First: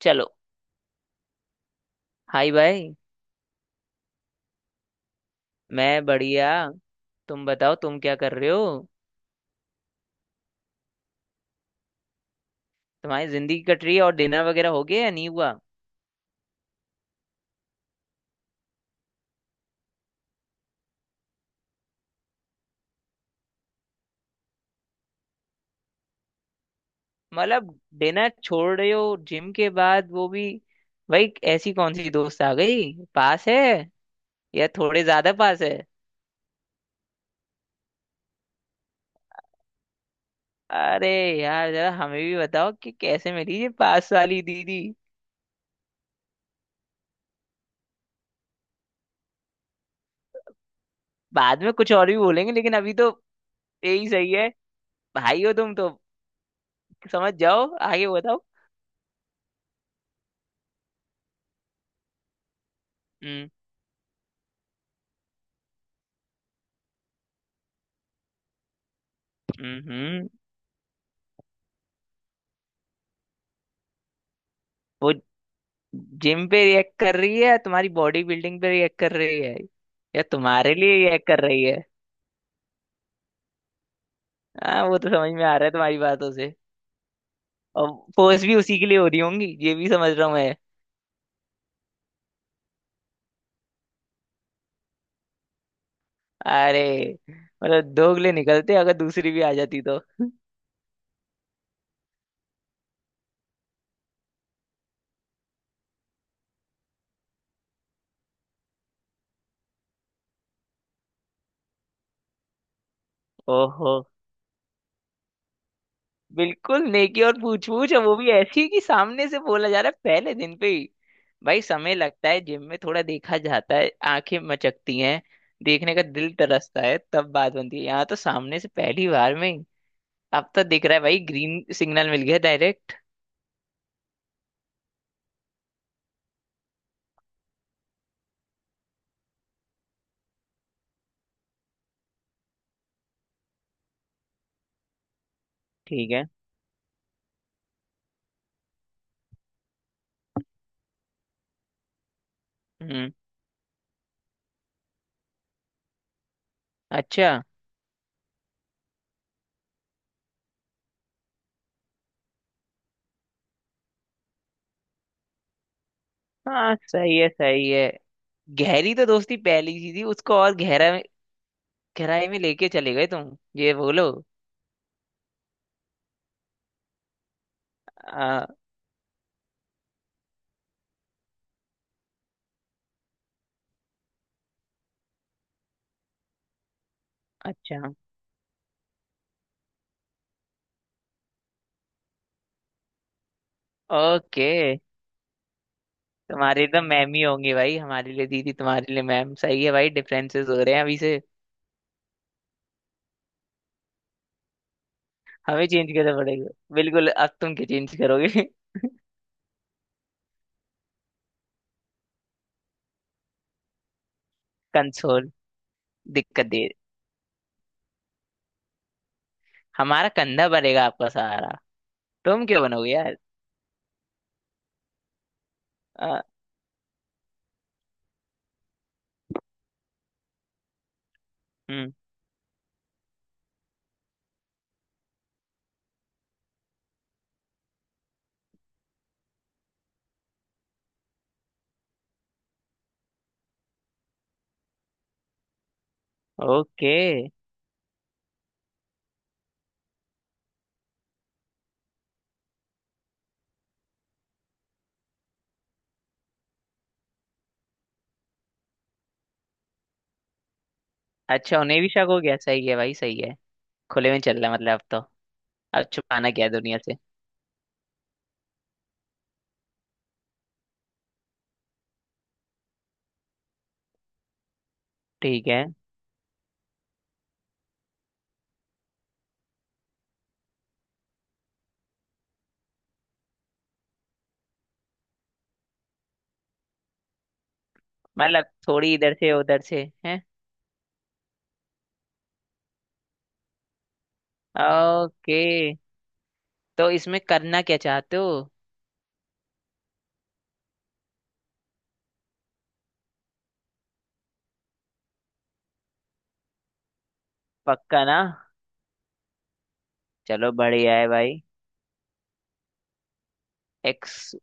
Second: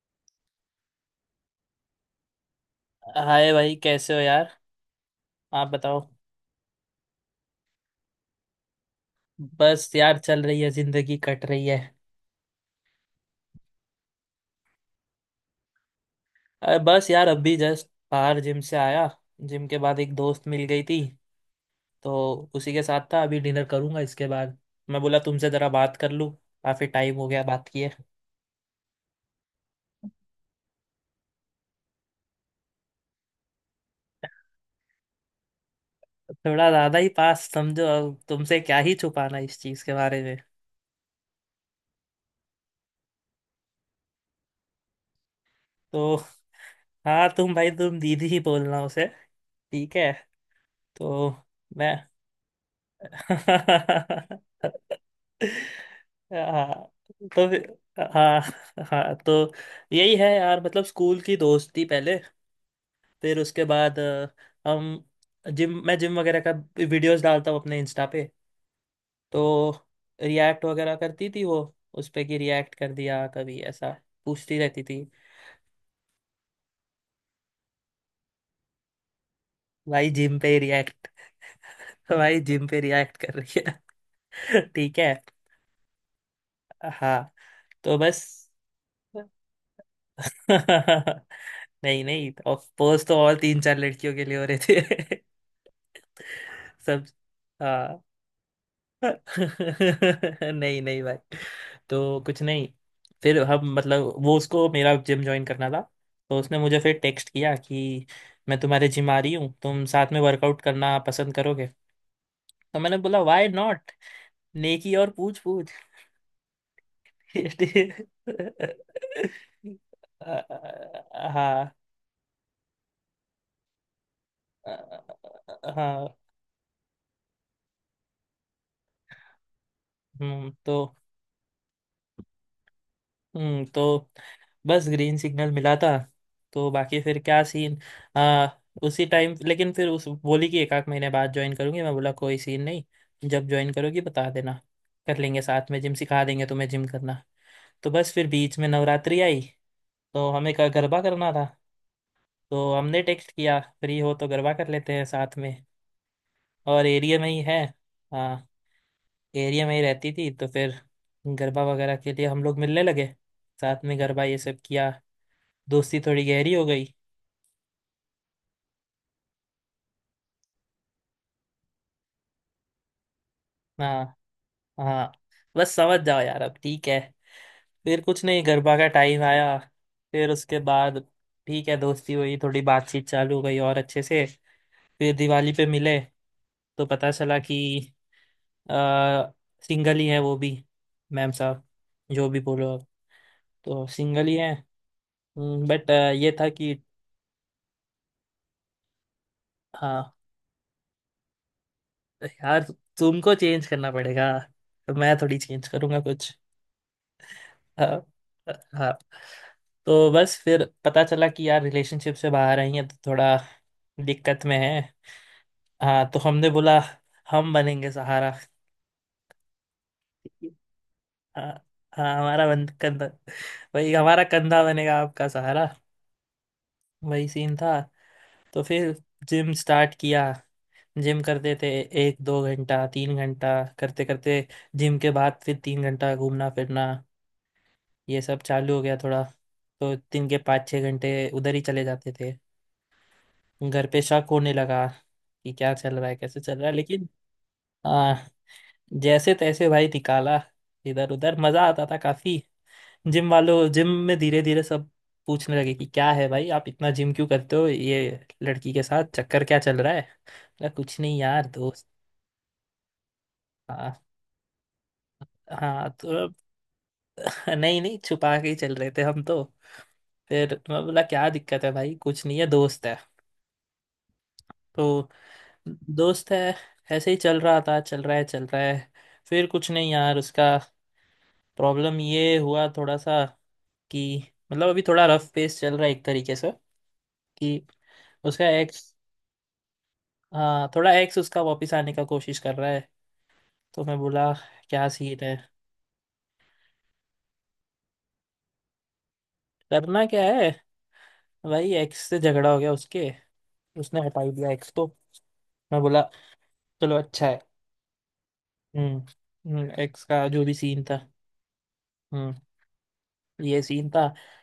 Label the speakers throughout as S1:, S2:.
S1: चलो। हाय भाई।
S2: हाय भाई, कैसे हो यार? आप बताओ।
S1: मैं बढ़िया। तुम बताओ, तुम क्या कर रहे हो।
S2: बस यार, चल रही है, जिंदगी कट रही है।
S1: तुम्हारी जिंदगी कट रही है, और डिनर वगैरह हो गया या नहीं हुआ।
S2: अरे बस यार, अभी जस्ट बाहर जिम से आया। जिम के बाद एक दोस्त मिल गई थी, तो उसी के साथ था। अभी डिनर करूंगा इसके बाद। मैं बोला तुमसे ज़रा बात कर लूँ, काफ़ी टाइम हो गया बात
S1: मतलब
S2: किए।
S1: डिनर छोड़ रहे हो जिम के बाद वो भी। भाई ऐसी कौन सी दोस्त आ गई पास है, या थोड़े ज्यादा पास है।
S2: थोड़ा ज़्यादा ही पास समझो। अब तुमसे क्या ही छुपाना इस चीज़ के बारे में।
S1: अरे यार जरा हमें भी बताओ कि कैसे मिली ये पास वाली दीदी।
S2: तो हाँ, तुम भाई तुम दीदी ही बोलना उसे, ठीक है? तो
S1: बाद में कुछ
S2: मैं
S1: और भी बोलेंगे, लेकिन अभी तो यही सही
S2: हाँ।
S1: है। भाई हो तुम तो। समझ
S2: तो
S1: जाओ,
S2: फिर-
S1: आगे बताओ।
S2: हाँ। हाँ तो यही है यार, मतलब स्कूल की दोस्ती पहले, फिर
S1: हम्म।
S2: उसके बाद हम जिम, मैं जिम वगैरह का वीडियोस डालता हूँ अपने इंस्टा पे। तो
S1: हम्म। हम्म।
S2: रिएक्ट वगैरह करती थी वो, उस पे कि रिएक्ट कर दिया कभी ऐसा, पूछती रहती थी।
S1: वो जिम पे रिएक्ट कर रही है या तुम्हारी बॉडी बिल्डिंग पे रिएक्ट कर रही है,
S2: भाई
S1: या
S2: जिम पे
S1: तुम्हारे लिए
S2: रिएक्ट,
S1: रिएक्ट कर रही है।
S2: भाई जिम पे रिएक्ट कर रही है
S1: हाँ
S2: ठीक
S1: वो तो
S2: है।
S1: समझ में आ रहा है तुम्हारी बातों से।
S2: हाँ
S1: और
S2: तो
S1: पोस्ट
S2: बस।
S1: भी उसी के लिए हो रही होंगी, ये भी समझ रहा हूँ मैं।
S2: नहीं नहीं, पोज तो और तीन चार लड़कियों के लिए हो रहे थे
S1: अरे
S2: सब।
S1: मतलब
S2: हाँ।
S1: दोगले निकलते अगर दूसरी भी आ जाती तो।
S2: नहीं नहीं भाई, तो कुछ नहीं। फिर हम मतलब वो उसको मेरा जिम ज्वाइन करना था, तो उसने मुझे फिर टेक्स्ट किया कि मैं तुम्हारे जिम आ रही हूँ, तुम साथ में वर्कआउट करना पसंद करोगे? तो मैंने बोला व्हाई नॉट,
S1: ओहो।
S2: नेकी और पूछ पूछ।
S1: बिल्कुल नेकी और
S2: It
S1: पूछ पूछ है,
S2: is-
S1: वो भी ऐसी कि सामने से बोला जा रहा है पहले
S2: आ-
S1: दिन पे ही। भाई
S2: हाँ।
S1: समय लगता है, जिम में थोड़ा देखा जाता है, आंखें मचकती हैं, देखने का
S2: हाँ।
S1: दिल तरसता है, तब बात बनती है। यहाँ तो सामने से पहली बार में। अब तो
S2: तो,
S1: दिख रहा है भाई, ग्रीन सिग्नल मिल गया डायरेक्ट।
S2: तो बस ग्रीन सिग्नल मिला था, तो बाकी फिर क्या सीन। आ, उसी टाइम लेकिन फिर उस बोली कि एक आध महीने बाद ज्वाइन करूंगी। मैं बोला कोई सीन नहीं, जब ज्वाइन करोगी बता देना, कर लेंगे साथ में जिम,
S1: ठीक
S2: सिखा
S1: है।
S2: देंगे तुम्हें जिम करना। तो बस फिर बीच में नवरात्रि आई, तो हमें का गरबा करना था, तो हमने
S1: हम्म।
S2: टेक्स्ट किया फ्री हो तो गरबा कर लेते हैं साथ में। और एरिया में
S1: अच्छा।
S2: ही है। हाँ, एरिया में ही रहती थी, तो फिर गरबा वगैरह के लिए हम लोग मिलने लगे, साथ में गरबा ये सब किया, दोस्ती थोड़ी गहरी हो
S1: हाँ
S2: गई।
S1: सही है, सही है। गहरी तो दोस्ती पहली सी थी उसको और गहराई में लेके चले गए तुम, ये बोलो।
S2: हाँ। हाँ बस समझ जाओ यार अब, ठीक है। फिर कुछ नहीं,
S1: आ,
S2: गरबा का टाइम आया, फिर उसके बाद ठीक है, दोस्ती हुई, थोड़ी बातचीत चालू हो गई और अच्छे से। फिर दिवाली पे मिले, तो पता चला
S1: अच्छा।
S2: कि आ, सिंगल ही है वो भी। मैम साहब, जो भी बोलो आप, तो सिंगल ही
S1: ओके।
S2: है। बट ये था
S1: तुम्हारे
S2: कि,
S1: तो मैम ही होंगे भाई, हमारे लिए दीदी तुम्हारे लिए मैम। सही है भाई,
S2: हाँ
S1: डिफरेंसेस हो रहे हैं अभी से।
S2: यार तुमको चेंज करना पड़ेगा, तो मैं थोड़ी
S1: हमें
S2: चेंज
S1: चेंज
S2: करूँगा
S1: करना
S2: कुछ।
S1: पड़ेगा। बिल्कुल अब तुम क्या चेंज
S2: हाँ।
S1: करोगे।
S2: हाँ तो बस फिर पता चला कि यार रिलेशनशिप से बाहर आई है, तो थोड़ा दिक्कत में है।
S1: कंसोल।
S2: हाँ तो हमने
S1: दिक्कत दे।
S2: बोला हम बनेंगे सहारा।
S1: हमारा कंधा बनेगा आपका
S2: हाँ।
S1: सहारा।
S2: हाँ
S1: तुम
S2: हमारा
S1: क्यों
S2: बन
S1: बनोगे
S2: कंधा,
S1: यार।
S2: भाई हमारा कंधा बनेगा आपका सहारा।
S1: आ,
S2: वही सीन था। तो फिर जिम स्टार्ट किया, जिम करते थे
S1: हम्म।
S2: एक दो घंटा, तीन घंटा, करते करते जिम के बाद फिर तीन घंटा घूमना फिरना, ये सब चालू हो गया थोड़ा। तो दिन के पाँच छः घंटे उधर ही चले जाते थे। घर पे शक होने लगा कि क्या चल रहा है, कैसे चल रहा है,
S1: ओके।
S2: लेकिन आ, जैसे तैसे भाई निकाला। इधर उधर मज़ा आता था काफ़ी। जिम में धीरे धीरे सब पूछने लगे कि क्या है भाई, आप इतना जिम क्यों करते हो, ये लड़की के साथ चक्कर क्या चल रहा है। अरे कुछ नहीं यार,
S1: अच्छा उन्हें
S2: दोस्त।
S1: भी शक हो गया, सही है भाई सही है।
S2: हाँ
S1: खुले में चल रहा है मतलब अब तो। अब
S2: हाँ तो
S1: छुपाना
S2: अब
S1: क्या है दुनिया से।
S2: नहीं नहीं, छुपा के ही चल रहे थे हम तो। फिर मैं बोला क्या दिक्कत है भाई, कुछ नहीं है, दोस्त है। तो
S1: ठीक है।
S2: दोस्त है। ऐसे ही चल रहा था, चल रहा है, चल रहा है। फिर कुछ नहीं यार, उसका प्रॉब्लम ये हुआ थोड़ा सा कि मतलब अभी थोड़ा रफ पेस चल रहा है एक तरीके से कि
S1: मतलब
S2: उसका
S1: थोड़ी
S2: एक्स।
S1: इधर से उधर से है।
S2: हाँ, थोड़ा एक्स उसका वापस आने का कोशिश कर रहा है। तो मैं बोला क्या सीन है।
S1: ओके। तो इसमें करना क्या चाहते हो।
S2: करना क्या है, भाई एक्स से झगड़ा हो गया उसके, उसने हटा ही दिया एक्स को। मैं बोला चलो अच्छा है।
S1: पक्का ना।
S2: हम्म, एक्स का जो
S1: चलो
S2: भी सीन
S1: बढ़िया
S2: था।
S1: है भाई।
S2: हम्म, ये सीन था।
S1: एक्स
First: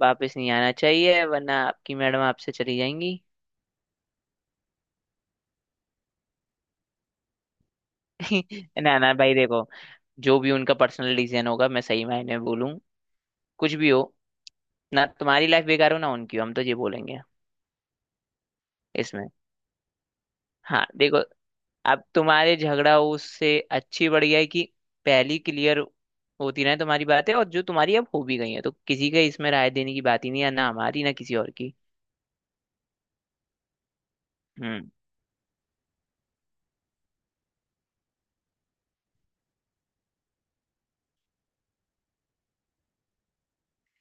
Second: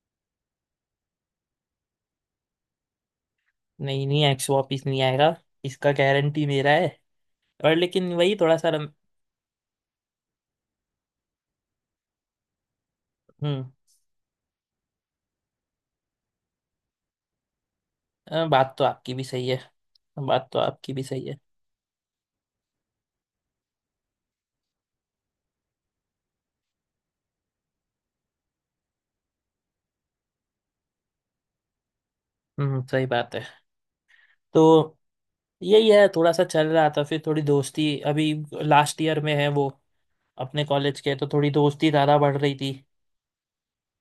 S1: वापस नहीं आना चाहिए, वरना आपकी मैडम आपसे चली जाएंगी।
S2: नहीं नहीं, एक्स वापिस नहीं आएगा, इसका गारंटी मेरा है। और लेकिन वही थोड़ा सा
S1: ना ना भाई देखो, जो भी उनका पर्सनल डिसीजन होगा, मैं सही मायने में बोलूँ,
S2: हम्म।
S1: कुछ भी हो, ना तुम्हारी लाइफ बेकार हो ना उनकी हो, हम तो ये बोलेंगे
S2: बात तो आपकी भी
S1: इसमें।
S2: सही है। बात तो
S1: हाँ
S2: आपकी भी
S1: देखो,
S2: सही है।
S1: अब तुम्हारे झगड़ा उससे अच्छी बढ़िया है कि पहली क्लियर होती रहे तुम्हारी बातें, और जो तुम्हारी अब हो भी गई है तो किसी के इसमें राय देने की बात ही नहीं है, ना हमारी ना किसी और की।
S2: हम्म, सही बात है। तो
S1: हम्म।
S2: यही है, थोड़ा सा चल रहा था। फिर थोड़ी दोस्ती, अभी लास्ट ईयर में है वो अपने कॉलेज के, तो थोड़ी दोस्ती ज़्यादा बढ़ रही थी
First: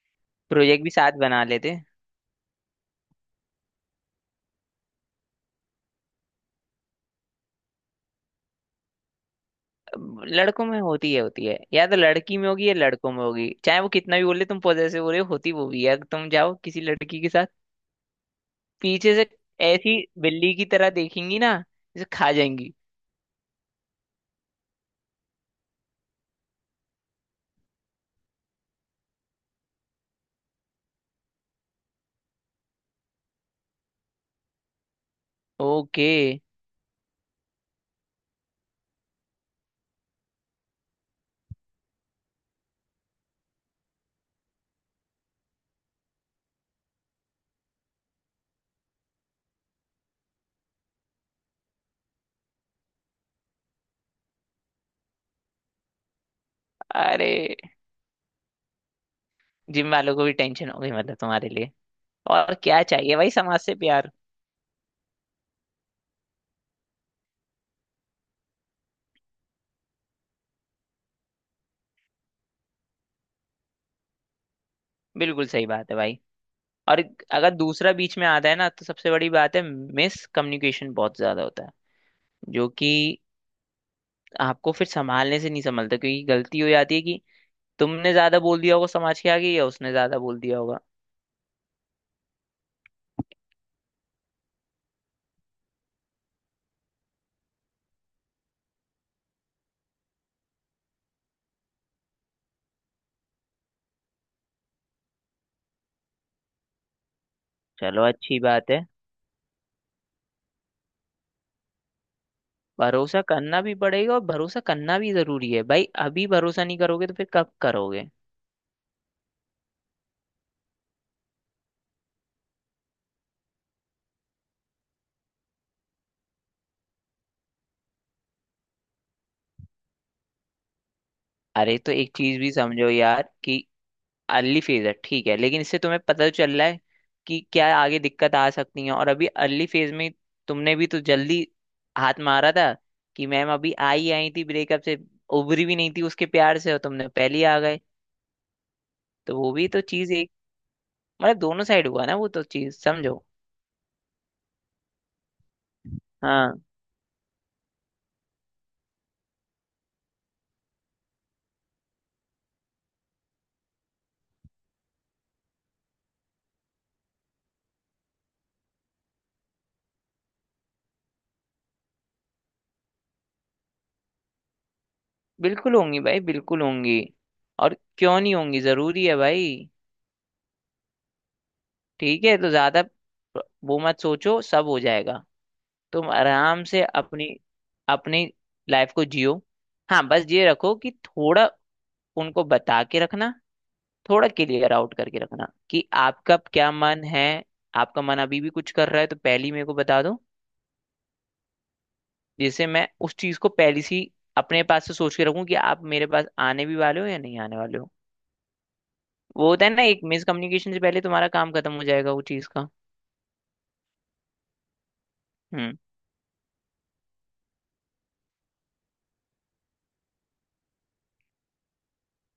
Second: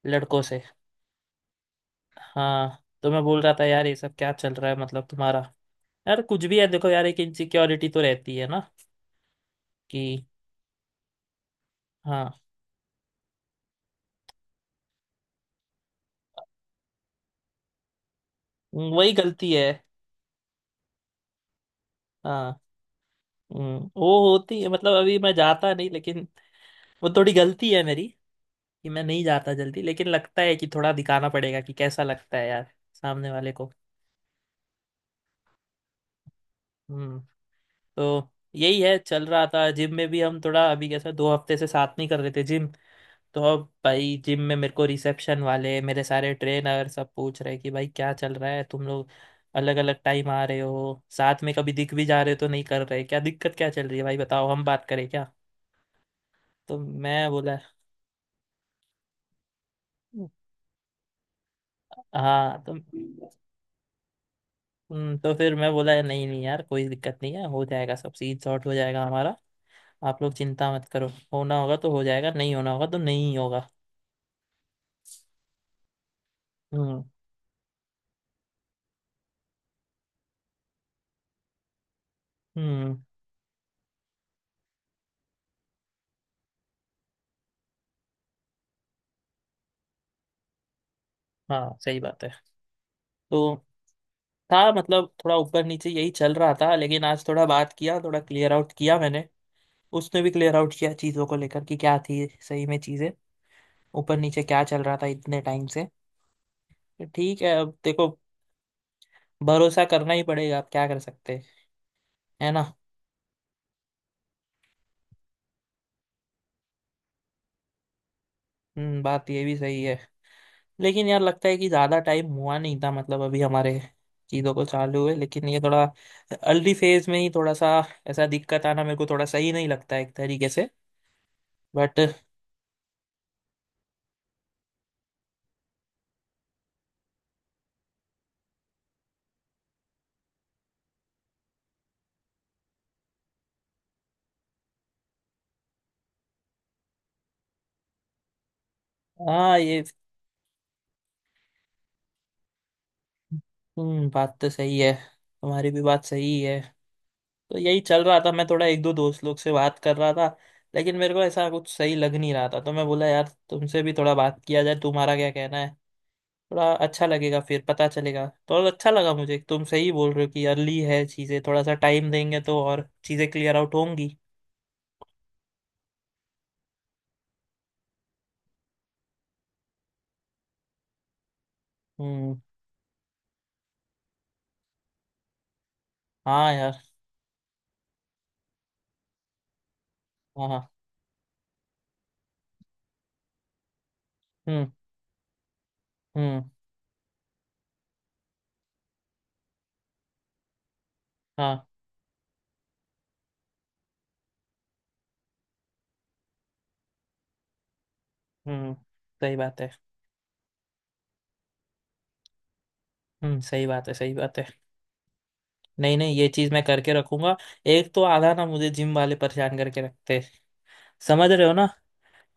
S2: लड़कों से।
S1: प्रोजेक्ट भी साथ बना लेते।
S2: हाँ तो मैं बोल रहा था यार ये सब क्या चल रहा है, मतलब तुम्हारा, यार कुछ भी है देखो यार, एक इनसिक्योरिटी तो रहती है ना कि,
S1: अब लड़कों में होती है, होती है, या तो लड़की
S2: हाँ
S1: में होगी या लड़कों में होगी, चाहे वो कितना भी बोले तुम पॉजेसिव हो रहे हो, होती वो भी है अगर तुम जाओ किसी लड़की के साथ।
S2: वही
S1: पीछे से
S2: गलती है।
S1: ऐसी बिल्ली की तरह देखेंगी ना, जैसे खा
S2: हाँ,
S1: जाएंगी।
S2: वो होती है। मतलब अभी मैं जाता नहीं, लेकिन वो थोड़ी गलती है मेरी कि मैं नहीं जाता जल्दी, लेकिन लगता है कि थोड़ा दिखाना पड़ेगा कि कैसा लगता है यार सामने वाले को।
S1: ओके।
S2: हम्म। तो यही है चल रहा था। जिम में भी हम थोड़ा अभी कैसा दो हफ्ते से साथ नहीं कर रहे थे जिम। तो अब भाई जिम में मेरे को रिसेप्शन वाले, मेरे सारे ट्रेनर सब पूछ रहे कि भाई क्या चल रहा है तुम लोग, अलग अलग टाइम आ रहे हो, साथ में कभी दिख भी जा रहे हो तो नहीं कर रहे, क्या दिक्कत, क्या चल रही है भाई, बताओ हम बात करें क्या। तो मैं
S1: अरे
S2: बोला,
S1: जिम वालों को भी टेंशन हो गई मतलब तुम्हारे लिए। और
S2: हाँ
S1: क्या चाहिए भाई, समाज से प्यार।
S2: तो फिर मैं बोला नहीं नहीं यार, कोई दिक्कत नहीं है, हो जाएगा सब, सीट सॉर्ट हो जाएगा हमारा, आप लोग चिंता मत करो। होना होगा तो हो जाएगा, नहीं होना होगा तो नहीं होगा।
S1: बिल्कुल सही बात है भाई। और
S2: हम्म।
S1: अगर दूसरा बीच में आता है ना तो सबसे बड़ी बात है, मिस कम्युनिकेशन बहुत ज्यादा होता है, जो
S2: हम्म
S1: कि आपको फिर संभालने से नहीं संभलता, क्योंकि गलती हो जाती है कि तुमने ज्यादा बोल दिया होगा समाज के आगे, या उसने ज्यादा बोल दिया होगा।
S2: हाँ सही बात है। तो था मतलब थोड़ा ऊपर नीचे यही चल रहा था, लेकिन आज थोड़ा बात किया, थोड़ा क्लियर आउट किया मैंने, उसने भी क्लियर आउट किया चीज़ों को लेकर कि क्या थी सही में चीज़ें, ऊपर नीचे क्या चल रहा था इतने टाइम से। तो ठीक है, अब
S1: चलो
S2: देखो,
S1: अच्छी बात है।
S2: भरोसा करना ही पड़ेगा, अब क्या कर सकते हैं, है ना।
S1: भरोसा करना भी पड़ेगा, और भरोसा करना भी जरूरी है भाई, अभी भरोसा नहीं करोगे तो फिर कब करोगे।
S2: बात ये भी सही है, लेकिन यार लगता है कि ज़्यादा टाइम हुआ नहीं था, मतलब अभी हमारे चीज़ों को चालू हुए, लेकिन ये थोड़ा अर्ली फेज में ही थोड़ा सा ऐसा दिक्कत आना मेरे को थोड़ा सही नहीं लगता है एक तरीके से।
S1: अरे तो
S2: बट
S1: एक चीज भी समझो यार कि अर्ली फेज है ठीक है, लेकिन इससे तुम्हें पता तो चल रहा है कि क्या आगे दिक्कत आ सकती है। और अभी अर्ली फेज में तुमने भी तो जल्दी हाथ मारा था, कि मैम अभी आई आई थी ब्रेकअप से, उभरी भी नहीं थी उसके प्यार से और तुमने पहले ही आ गए। तो वो
S2: हाँ,
S1: भी तो
S2: ये
S1: चीज एक, मतलब दोनों साइड हुआ ना, वो तो चीज समझो।
S2: बात तो सही है, तुम्हारी भी बात सही
S1: हाँ
S2: है। तो यही चल रहा था, मैं थोड़ा एक दो दोस्त लोग से बात कर रहा था, लेकिन मेरे को ऐसा कुछ सही लग नहीं रहा था, तो मैं बोला यार तुमसे भी थोड़ा बात किया जाए, तुम्हारा क्या कहना है, थोड़ा अच्छा लगेगा, फिर पता चलेगा तो और अच्छा लगा मुझे, तुम सही बोल रहे हो कि अर्ली है चीज़ें, थोड़ा सा टाइम देंगे तो और चीज़ें क्लियर आउट होंगी।
S1: बिल्कुल होंगी भाई, बिल्कुल होंगी। और क्यों नहीं होंगी, जरूरी है भाई। ठीक है
S2: हम्म।
S1: तो ज्यादा वो मत सोचो, सब हो जाएगा। तुम
S2: हाँ
S1: आराम
S2: यार।
S1: से अपनी अपनी लाइफ को जियो। हाँ बस ये
S2: हाँ हाँ।
S1: रखो कि थोड़ा उनको बता के रखना, थोड़ा
S2: हम्म।
S1: क्लियर आउट करके रखना कि आपका
S2: हम्म।
S1: क्या मन है। आपका मन अभी भी कुछ कर रहा है तो पहले ही मेरे को बता दो,
S2: हाँ।
S1: जिससे मैं उस चीज को पहले से ही अपने पास से सोच के रखूं कि आप मेरे पास आने भी वाले हो या नहीं आने वाले हो।
S2: हम्म, सही
S1: वो
S2: बात
S1: होता
S2: है।
S1: है ना, एक मिस कम्युनिकेशन से पहले तुम्हारा काम खत्म हो जाएगा वो चीज का।
S2: सही बात है, सही बात है।
S1: हम्म।
S2: नहीं नहीं, ये चीज मैं करके रखूंगा। एक तो आधा ना मुझे जिम वाले परेशान करके रखते हैं, समझ रहे हो ना,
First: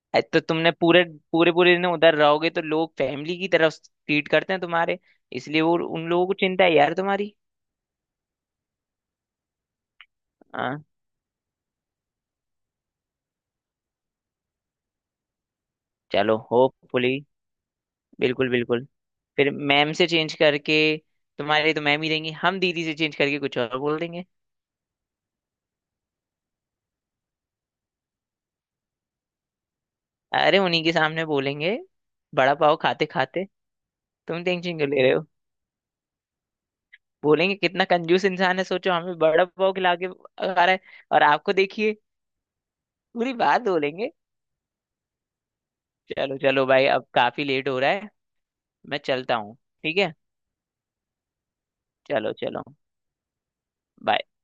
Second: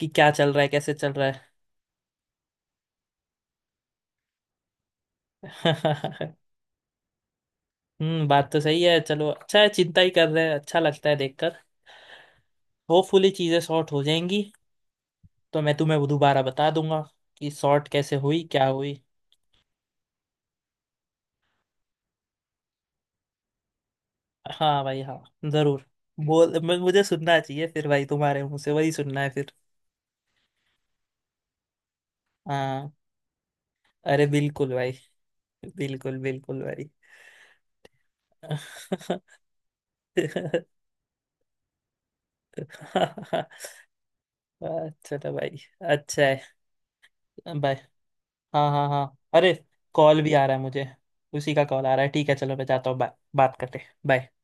S2: कि
S1: अरे
S2: क्या
S1: तो
S2: चल रहा है,
S1: तुमने
S2: कैसे
S1: पूरे
S2: चल रहा
S1: पूरे पूरे दिन उधर रहोगे तो लोग फैमिली की तरफ ट्रीट करते हैं तुम्हारे, इसलिए वो उन लोगों को
S2: है।
S1: चिंता है यार तुम्हारी।
S2: बात तो सही है, चलो अच्छा है, चिंता ही कर रहे हैं, अच्छा
S1: हाँ।
S2: लगता है देखकर। होपफुली चीजें सॉर्ट हो जाएंगी, तो मैं तुम्हें वो
S1: चलो
S2: दोबारा बता दूंगा
S1: होपफुली।
S2: कि सॉर्ट कैसे हुई,
S1: बिल्कुल
S2: क्या
S1: बिल्कुल।
S2: हुई।
S1: फिर मैम से चेंज करके, तुम्हारे तो मैम ही देंगी, हम दीदी से चेंज करके कुछ और बोल देंगे।
S2: हाँ भाई हाँ, जरूर। मुझे सुनना चाहिए फिर भाई, तुम्हारे मुंह से वही सुनना है फिर।
S1: अरे उन्हीं के सामने बोलेंगे, बड़ा पाव
S2: हाँ,
S1: खाते खाते।
S2: अरे
S1: तुम
S2: बिल्कुल
S1: टेंशन क्यों
S2: भाई।
S1: ले रहे हो।
S2: बिल्कुल बिल्कुल
S1: बोलेंगे कितना कंजूस इंसान है, सोचो हमें
S2: भाई।
S1: बड़ा पाव खिला के आ रहा है। और आपको देखिए पूरी बात बोलेंगे।
S2: अच्छा था भाई, अच्छा
S1: चलो
S2: है।
S1: चलो भाई अब काफी लेट
S2: बाय।
S1: हो रहा है।
S2: हाँ हाँ
S1: मैं
S2: हाँ,
S1: चलता
S2: अरे
S1: हूँ। ठीक है,
S2: कॉल भी आ रहा है मुझे, उसी का कॉल आ रहा है, ठीक
S1: चलो
S2: है चलो
S1: चलो।
S2: मैं जाता हूँ, बाय, बात करते हैं,
S1: बाय।
S2: बाय।